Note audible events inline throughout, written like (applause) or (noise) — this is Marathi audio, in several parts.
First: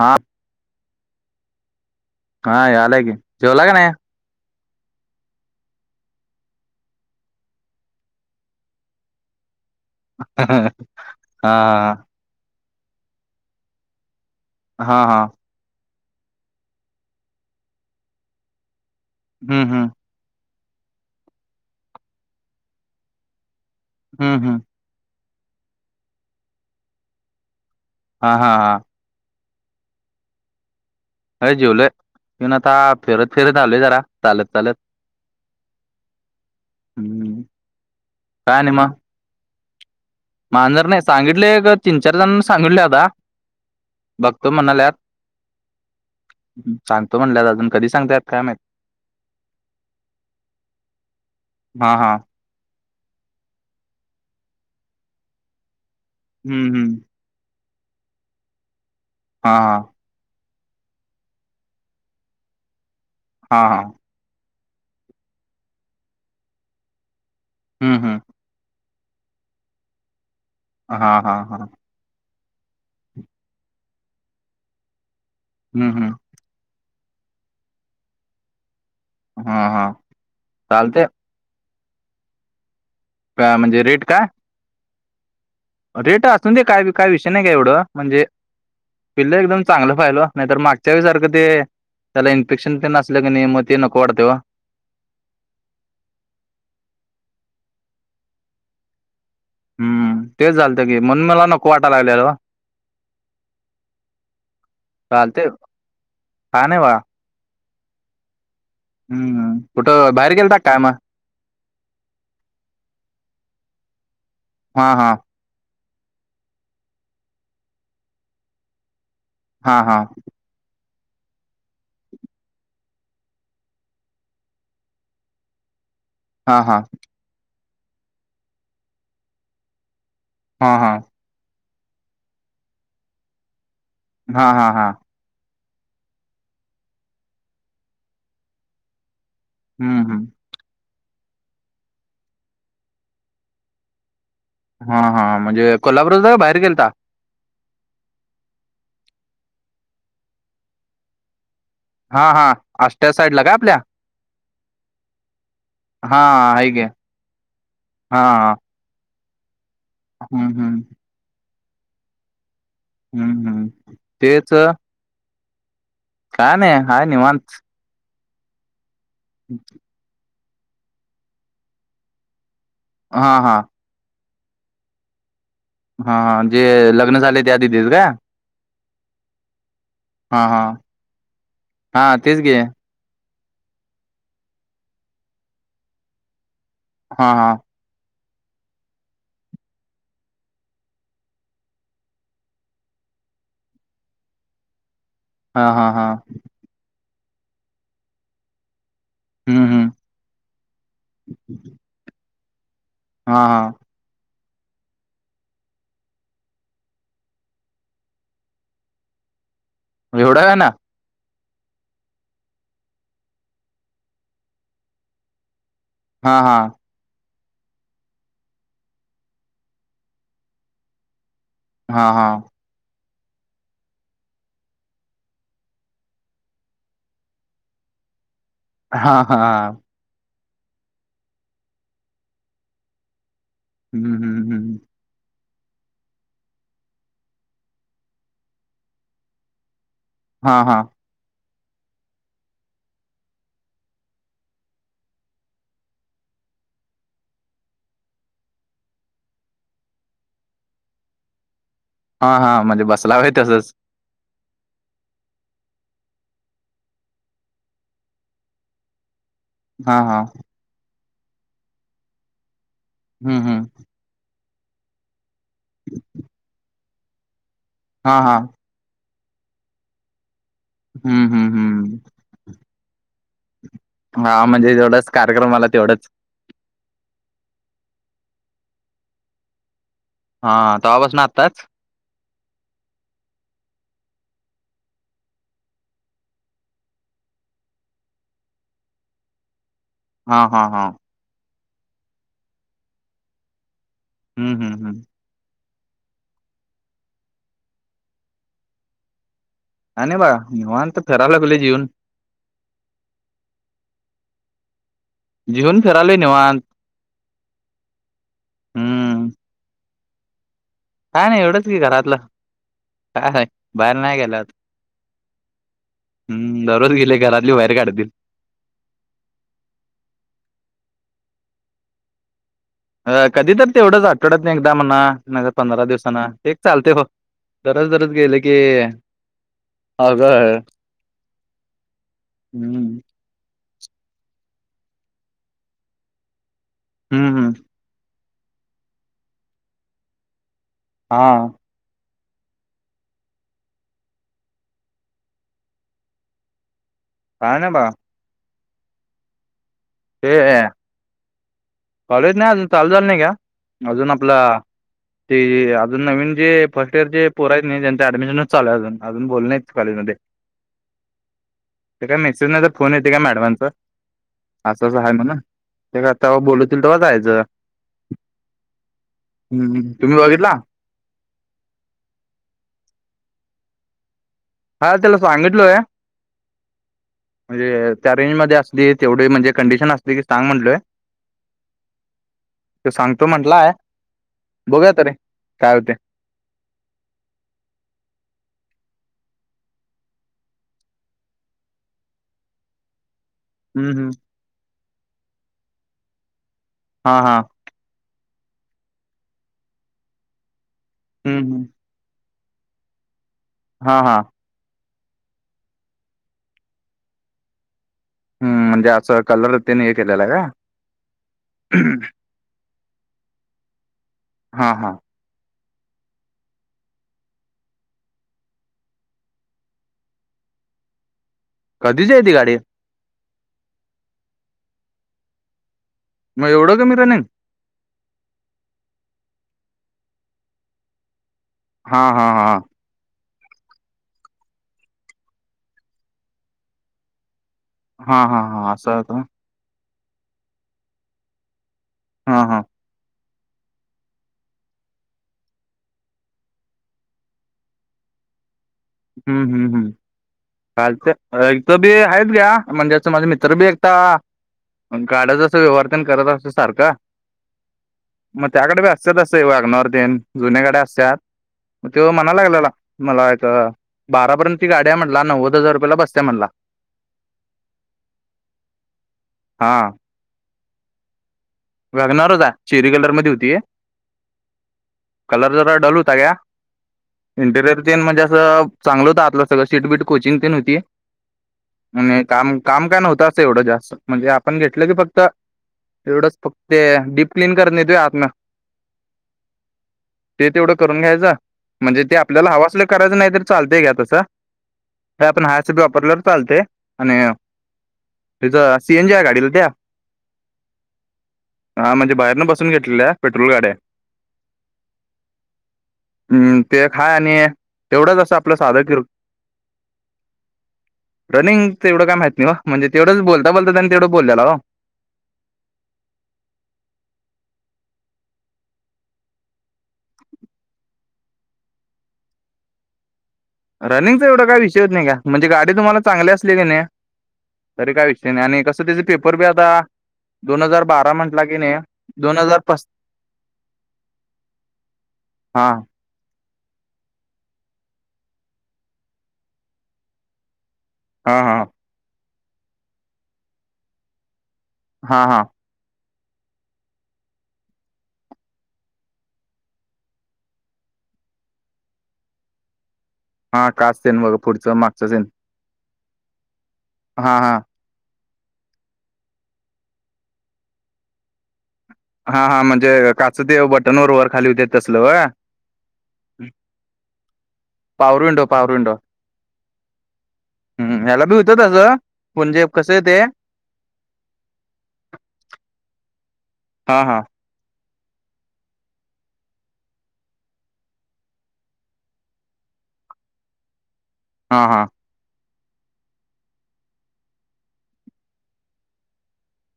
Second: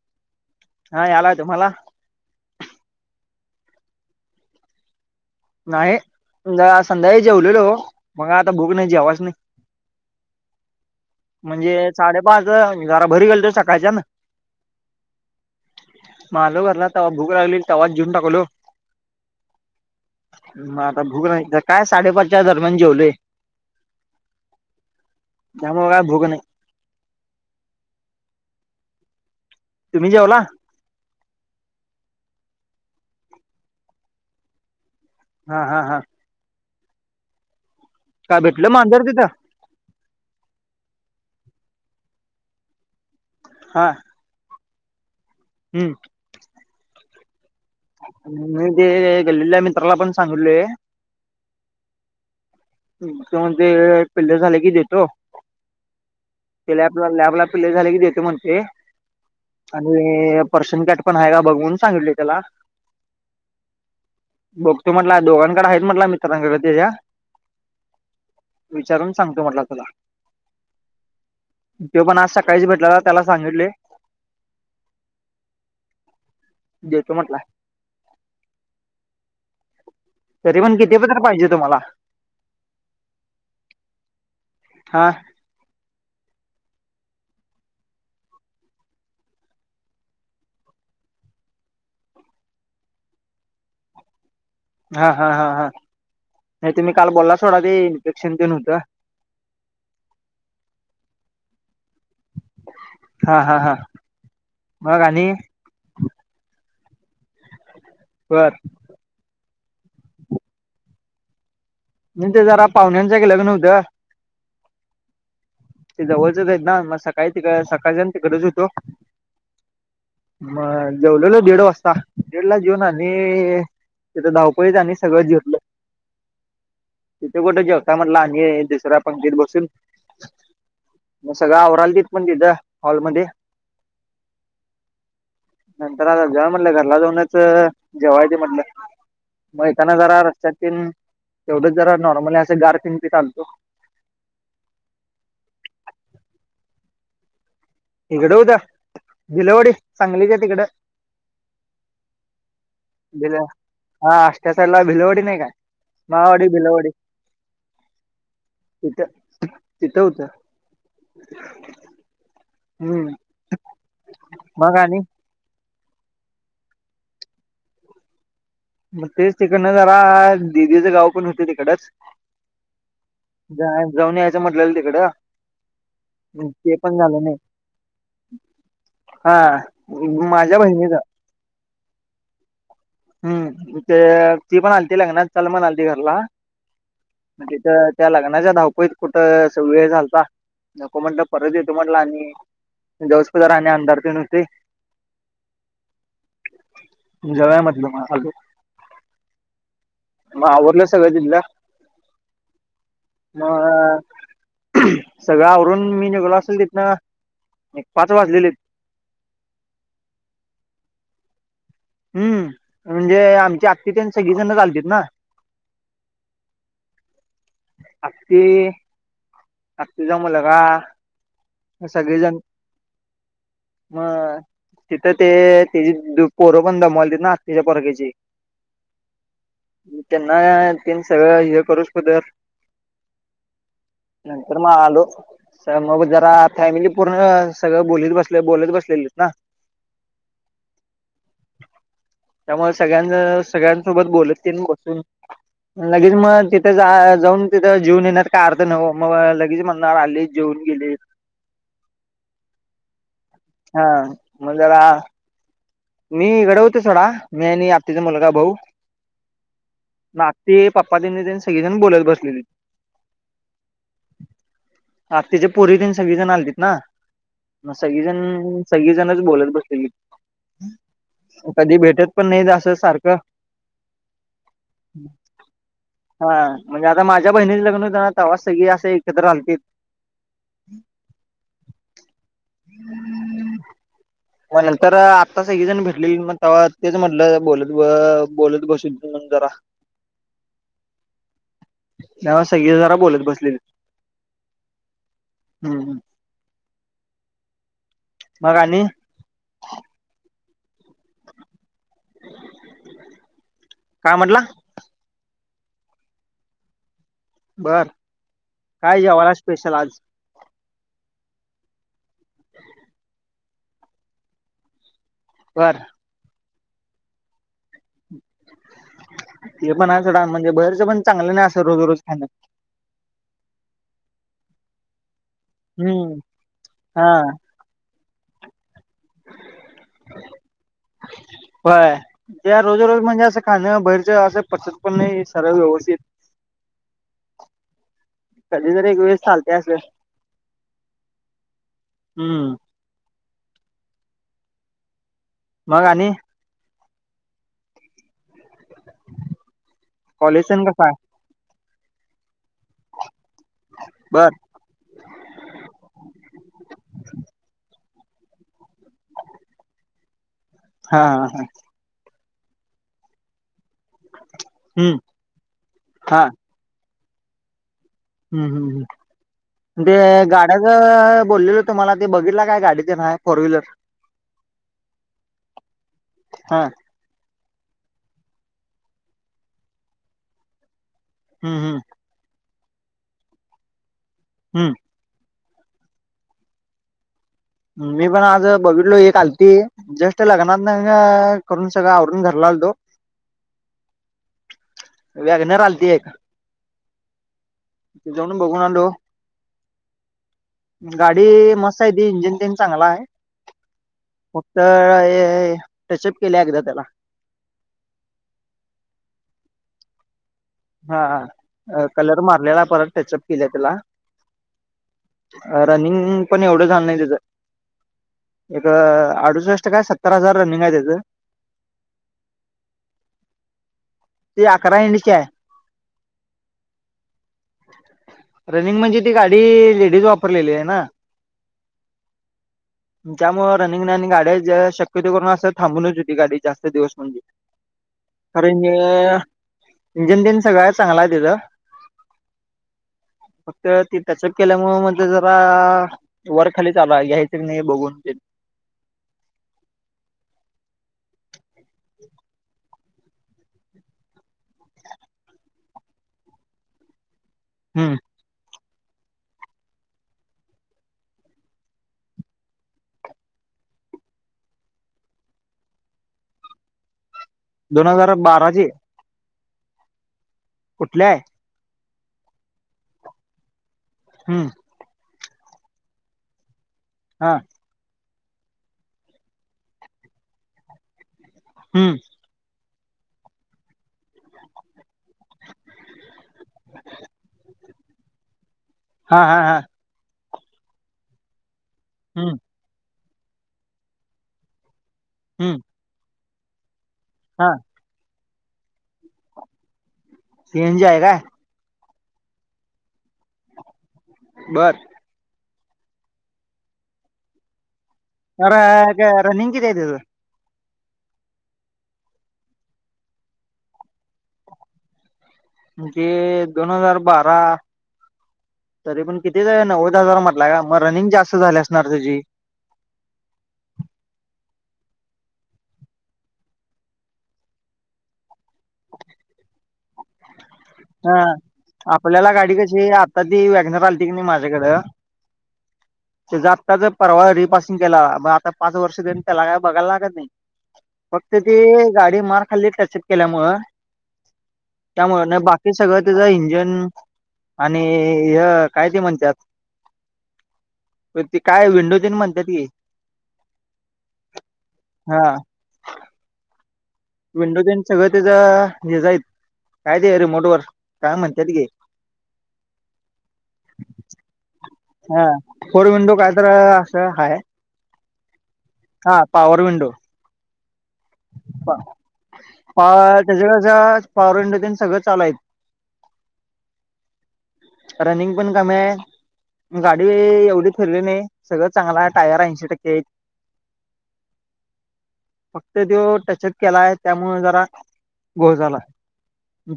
हा. हा आलाय तुम्हाला. काय आलाय की जेवला का नाही? नाही संध्याकाळी जेवलेलो हो मग आता भुक नाही. मग आता जेवाच नाही. (inaudible) हा म्हणजे साडेपाच जरा घरी गेल तो सकाळच्या ना. हा, हा. आलो घरला तवा भूक लागली तवाज जेवून टाकलो हम्म हम्. म आता भूक नाही काय साडेपाचच्या दरम्यान जेवलोय. हम्, हम्. त्यामुळे मग काय भुक नाही. हा, हा, हा. तुम्ही जेवला? अय जेवल पण आता फिरत, फिरत आलोय जरा चालत, चालत. हा, हा, हा. हम्. काय भेटलं मांजर तिथं. मांजर सांगितले तीन चार जणांना सांगितले आता. हा. बघतो म्हणाल्यात. हम्म. सांगतो म्हणल्या तर अजून कधी सांगतायत काय माहीत? मी ते गल्लीतल्या मित्राला पण सांगितलोय हा, हा. ते म्हणतेे पिल्ल झाले की देतो हम्म ते हम्म आपला लॅबला. पिल्ल झाले की देतो म्हणतो हा आणि पर्शन काॅट पण आहे का बघून सांगितले त्याला हा, हा. बघतो म्हटला दोघांकडे आहेत म्हटला मित्रांकडे त्याच्या हम हा. विचारून सांगतो म्हटला तुला. हा, हा, हा. तो पण आज सकाळीच भेटला त्याला सांगितले हम, हम. देतो म्हटलाय. हा हा. तरी पण किती चालतंय पतर पाहिजे तुम्हाला? काय म्हणजे रेट काय? हा. रेट असून दे काय बी काय विषय नाही का एवढं म्हणजे पिल्लं एकदम चांगलं पााहिजेलं वो नाहीतर मागच्या वेळी सारखं ते त्याला इन्फेक्शन ते न असल कणय मग ते नको वाटतय ओ. हा हा हा हा नाही तुम्ही बोलला सोडा ते इन्फेक्शन ते न होत. हम्म तेच झालत की म्हणून मला नको वाटा लागलेलं ओ. हा हा हा मग आणी? चालते का नाही बा बर. हम्म कुठं बाहेर गेलता काय मग? इथ जरा पाहुण्यांच एक लग्न होतं हा हा. ते जवळचच यत ना मग सकाळी तिकड सकाळच्यांन तिकडचं होतो. हा हा. मग जेवलेलो दीड वाजता, दीड ला जेऊन आणि तीथं धावपळीत आणि सगळं जिरलं. हा हा. तिथे कुठे जेवता म्हणल आणि दुसऱ्या पंगतीत बसून. हा हा. मग सगळं आवरालतीत पण तिथं हॉलमध्ये. हा हा हा. नंतर आता जा म्हणलं घरला जाऊनच जेवाय येतय म्हटलं. मग येताना हम्म जरा हम्म रस्त्यात तेन तेवढंच जरा नॉर्मली असे गार पिन पीत आलतो. हा हा म्हणजे कोल्हापुरातच का बाहेर गेलता? इकडं होतं भीलवडी सांगलीच्या तिकड. हा हा आष्ट्या भिल साईडला का आपल्या हा अष्टासाईटला भिलवडी नाही काय? माळवाडी हां हाय की भिलवडी हां. तिथं. तिथं होतं हम हम. हम्म हम्म तेच मग आणि काय नाही हाय निवांत. मग तेच तिकडनं जरा दिदीचं गाव पण होत तिकडच हा हा जा जाऊन यायचं म्हटलेलं तिकडं हां जे ते पण लग्न झालं नाही झालय त्या दिदीच का? हा हा माझ्या हा बहिणीच. हा तेच की. हम्म ते ती पण आलती लग्नात चला म्हणालती घरला हा हा तिथ त्या लग्नाच्या धावपळीत कुठं वेळ झालता नको म्हणलं परत येतो म्हटलं आणि जाऊस पतर आणि आंधार ते न हुतय. हा हा हा. जाऊया म्हटल मग आलो. हम्म हम्म. मग आवरल सगळं तिथल हा हा मग सगळं आवरून मी निेघलो असेल तिथनं, एक पाच वाजलेले. म येवडा गाणं हम्म, म्हणजे आमची आत्ती तेन सगळीजण चालतेत ना, हा हा, आत्ती आत्ती चा मुलगा हा हा सगळेजण मग तिथं ते (unintelligible) पोरं पण दमवली आत्ती पोरग्याची. हा हा, मी त्यांना तेन सगळं हे करू ठेवलं. हम् हम, नंतर मा आलो. त मग जरा फॅमिली पूर्ण सगळं बोलीत बसले, बोलत बसलेलीत ना हा हा, त्यामुळे संगळ्याज सगळ्यांसोबत बोलत तेन बसून लगेच मग तिथे जा जाऊन तिथं जेवून येेण्यात काय अर्थ (unintelligible) मग लगेच म्हणणार आले. जेवून गेले. हा हां, म्हणजे बसला व्हय तसंस ह, मग जरा मी इकडे होते सोडा, मी आणि आत्तीचा मुलगा, भाऊ हा हा, ते पप्पा त्यांनी त्यांनी सगळेजण बोलत बसलेली. हम्म हम्, आत्तेच्या पोरी देन सगळीजण आलतीत ना, म हा हा सगळीजण सगळीजणच बोलत बसलेली. हम्म हम्म कधी हम्म भेटत पण नाही जास्त सारखं हा म्हणजे तेवढंच कार्यक्रमाला तेवढंच हा म्हणजे आता माझ्या बहिणीच लग्न होता तवा सगळी असं एकत्र आलतीत. हा तवापासून आत्ताचं म नंतर आता सगळीजण भेटलेली मग तवा तेच म्हणलं बोलत ब बोलत बसीन (unintelligible) जरा हा हा हा, (unintelligible) सगळी जरा बोलत बसलेली. हम्म हम हम्, हम् हम्, मग आणि आणि बाळा निवांत फिरा लागलो जेवून का म्हटला? जेवन करालो निवांत बर, काय हम्म जेवाला स्पेशल आज? काय नाही एवढंच की घरातलं, काय नाही बाहेर नाही गेल्यात. बर, हम्, दररोज गेले घरातली बाहेर काढतील. ते पण आहे थोडा म्हणजे बहेरच पण चांगलं नाही असं रोज रोज खाणं. अ कधी त तेवढंच आठवडात न एकदा म्हणा नाहीत पंधरा दिवसान हम्म एक चालते हो. हा दरोज दरोज गेले की, अवघड. आहे. व्हय त्या रोज हं. रोज म्हणजे असं खाणं बाहेरचं असं पचत पण नाही सरळ व्यवस्थित हम्म हम्म. कधी जर एक वेळेस चालतय असलं. हा. हम्म. मग आणि काय ना बा ते कॉलेज तन कसं हाय? कॉलेज नाही अजून चालू झालं नाही घ्या,, अजून बर आपलं ते अजून नवीन जे फर्स्ट इयर जे पोरु आहेत नाही त्यांंच ऍडमिशनच चालू आहे अजून, अजून बोलवलं नाहीत कॉलेजमध्ये. हा ह हा. ते काय मेसेज नायतर फोन येतय घ्या मॅडमांचा. असं हम्म असं हाय म्हणून, ते हा तव्हा बोलवतील तव्हा जायाचं. हम्म हम् ह्,, म ते बघितला? गाड्याच बोललेलो तुम्हाला ते बघितला काय गाडीतेन हाय फोर व्हीलर? हा त्याला सांगितलोय हा म्हणजे त्या रेंज मध्ये असली तेवढी म्हणजे कंडिशन असली की सांग म्हणलोय हम्म हम्म. तो सांगतो म्हंटलाय,, बघुया तरी काय होतय. मी पण आज बघीतलो एक आलती जस्ट लग्नात ना करून आवरून घरला आलतो हम्म हम्म. वॅगनर आलती हा हा. जाऊन बघून आलो, गाडी हम्म हम्म मस्त आहे ती इंजिन तेन चांगलांय. हा हा. फक्त टचअप केल्या एकदा त्याला. हम्म म्हणजे असं कलरतेनी हे केलेलं हाय काय. हा हा, कलर मारलेला परत टचअप किल्या त्यला. हा हा रनिंग पण एवढं झालं नाही तिजं. एक अडुसष्ट काय सत्तर हजार रनिंग हाय त्यजं. कधीची हाय ती गाडी? ती अकरा एंडची हाय. मग एवढं कमी रनिंग. रनींग म्हणजे ती गाडी लेडीज वापरलेली आहे ना. हा हा हा. त्यामुळं रनिंग नाही आणि गाड्या ज शक्यतो करून असं थांबूनच हुती गाडी जास्त दिवस म्हणजे हा हा खरंजे हा असं आहे का इंजन तिन सगळं चांगलं हाय तिचं. हा हा. फक्त ती तसं केल्यामुळं म ते जरा वर खाली चालू हाय घ्याय च नाही बघून ते. हम्म हम्म हम्म. चालते, अ हिथं बी आहेत घ्या, म्हणजे असं माझं मित्र बी एकटा गाड्याचं असं व्यवहार तन करत असतय सारखं हम्म मग त्याकडे बी असतात असं वागनवरथन जुन्याकडे असतात. तेव म्हणायला मलाच बारार्यंती गाड्या म्हला नव्द हजार रुपयाला बसत्या म्हटला. दोन हजार बाराची हा, कुठलंय, वागणार होता शेरी कलर मध्ये होतीय. हम्म,.. कलर जरा डल होता का.. हा इंटिरियर चेन म्हणजे असं चांगलं होतं आपलं सगळं सिटबीट कोचिंग पण होती. हम्म. म्ह काम काम काय नव्हतं असं एवढं जास्त म्हणजे आपण घेतलं की फक्त एवढंच फक्त डीप क्लीन करत नाही तूय आतमा हा हा हा ते तेवढं करून घ्यायचं म्हणजे ते हम्म आपल्याला हवासले करायचं नाही तर चालतय घ्या तसं हे आपण हम्म हासप वापरल्यावर चालते आणि हा तिचं सीएनजी आहे गाडीला त्या, ईन जाय का हां म्हजे बाहेरन बसून घेतलेल्या पेट्रोल गाड्या बर ते खा आणि तेवढंच अ र आपलं साधं किर रनिंगच एवढं काय माह नाही म्हणे तेढंच बोलता बोलता त्यांनी तेवढं बोलल्याला हो, म्हणजे दोन हजार बारा तरी पण किती नव्वद हजार म्हटलं का मग रनिंग जास्त झाली असणार तची रनिंगचा एवढा काय विषय होत नाही का म्हणजे गाडी तुम्हाला चांगली असली की नाही. तरी काय विषयीने आणि कसं त्याचे पेपर बी आता. दोन हजार बारा हा म्हटला की नाही आपल्याला दोन गाडी हजार पस कशी आता ती वॅगन चालते की नाही माझ्याकडं. हां. ते आत्ताच परवा रिपासिंग केलाग आता पाच वर्ष देणे त्याला काय बघायला लागत नाही. फक्त हा ती हा गाडी मार खाल्ली त्याच्यात केल्यामु हा त्यामुंड हा बाकी ते सगळं त्याचं इंजन आणि हे काय ते म्हणतात. ते काय विंडोज आणि म्हणतात की, हा काच सल बग पुढचं मागचं हा सल हा विंडोजन सगळं त्याच हे जाईत काय ते रिमोट वर काय म्हणतायात गे, हा हा म्हणजे काच ते बटन वरोबर खाली होते. तसलं हा होय फोर विंडो काय तर असं हाय, पावरुंो पाववरुंो, हा पॉवर विंडो. हम्म, त्याच्या कड़े पॉवरवर इंडन सगळं चाल्यांच हा हा, रनिंग पण कमी आहे. गाडी एवढी फिरली नाही सगळं चांगलाय टायर ऐंशी टक्के आहेत हा हा त्यो जो टच अप केलाय त्यामुळ जरा घोळ झालाय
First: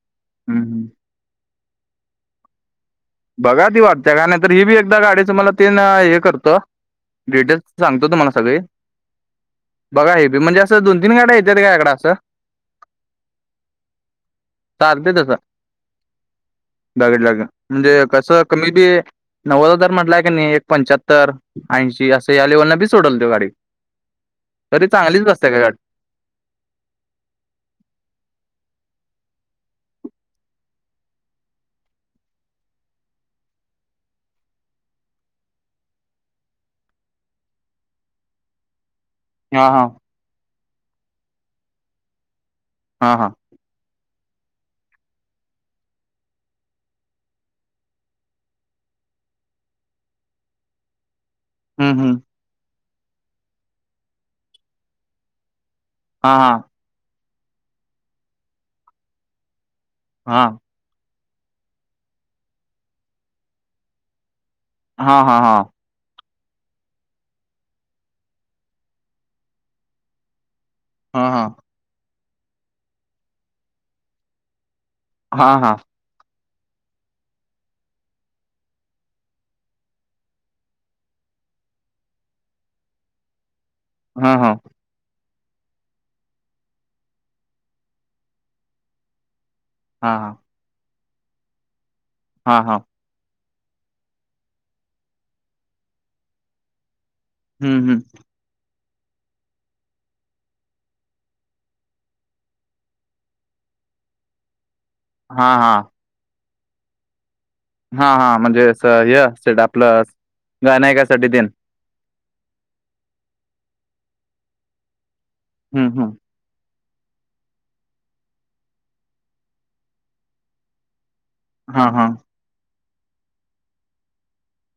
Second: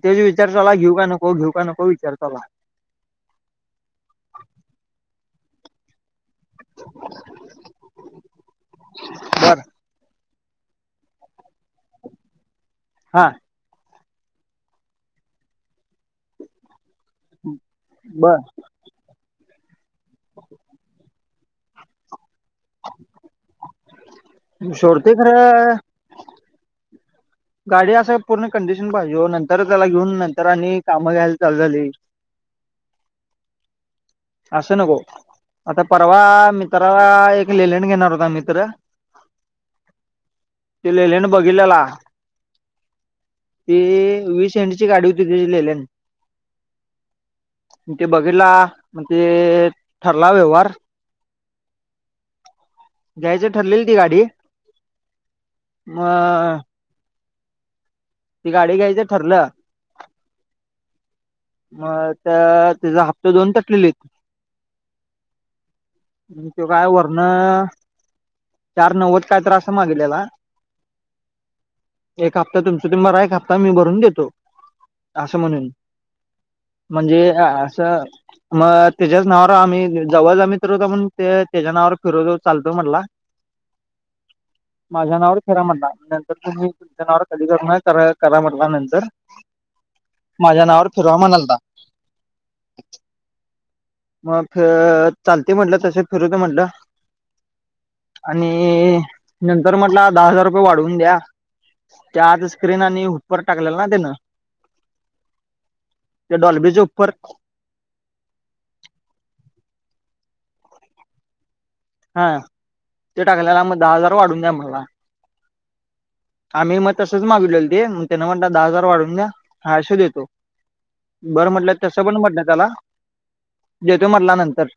तेच विचार चालू हाय हम्म. घेऊ का नको घेऊ का नको विचार चालू हाय बघा ती वाटत्या काय नाहीतर ही बी एकदा गाडी तुम्हाला तीन एक डिटेल सांगतो तुम्हाला सगळी बर बघा हे म्हणजे असं दोन तीन गाड्या येत्यात का इकड असं हा चालतंय तसं बघितल्या म्हणजे बर कसं कमी बी नव्वद हजार म्हंटलाय कणी एक पंच्याहत्तर ऐंशी अस यालय म्हटल्यावर बी सोडून द्यु गाडी तरी सोडतोय चांगलीच बसते का गाडी खरं गाडी असं पूर्ण कंडिशन पाहिजे ओ नंतर त्याला घेऊन नंतर आणि कामं यायला चालू झाली असं नको आता परवा मित्राला एक लेलेन घेणार होता मित्र हा हा ते लेलेने बघितलेला हां हां ती वीस एंडची गाडी होती त्याची लेलेन ते बघितला म ते ठरला व्यवहार हू हू घ्यायच ठरलेल ती गाडी म हा हा ती गाडी घ्यायचं ठरलं हा म आता त्याच हाप्त दोन तटलेली हा हा हा त्यो काय वरण चार नव्वद काय तर अस मागितलेला हा हा एक हप्ता तुमच तुम्ही भरा एक हप्ता मी भरून देतो असं हा म्हणून हा हा म्हणजे असं मग त्याज्याच नावावर आम्ही जवळचा मित्र होता म्हणून त्याज्या नावावर फिरवतो चालतो म्हटला हा हा माझ्या नावावर फिरा म्हटला नंतर तुम्ही तुमच्या नावावर कधी करणार करा करा म्हटला नंतर हा हा माझ्या नावावर फिरवा म्हणालता हा हा मग चालते म्हणलं तस फिरवतो म्हणलं हू हू आणि नंतर म्हंटला दहा हजार रुपय वाढवून द्या त्या आत स्क्रीन आणि हुपर टाकलेल ना त्यानं हा हा ते डॉल्बीचे उपर हा हा म्हणजे असं हेे (unintelligible) आपलस गाय नाहीयकासाठी देन. हा ते टाकलेला मग दहा हजार वाढून द्या मला. हम्म हम्म. आम्ही म तसंच मागवलेलं ते मग त्यांना म्हणता दहा हजार वाढवून द्या हाशू देतो. बरं म्हटलं हा तसं हा पण म्हटलं त्याला देतोय म्हटला नंतर.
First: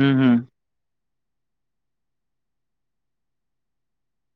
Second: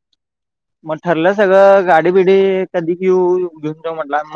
हम्म हम्म. मग ठरलं सगळं गाडी-बिडी कधी घेऊ येऊ घेऊन जाऊ म्हटलं मला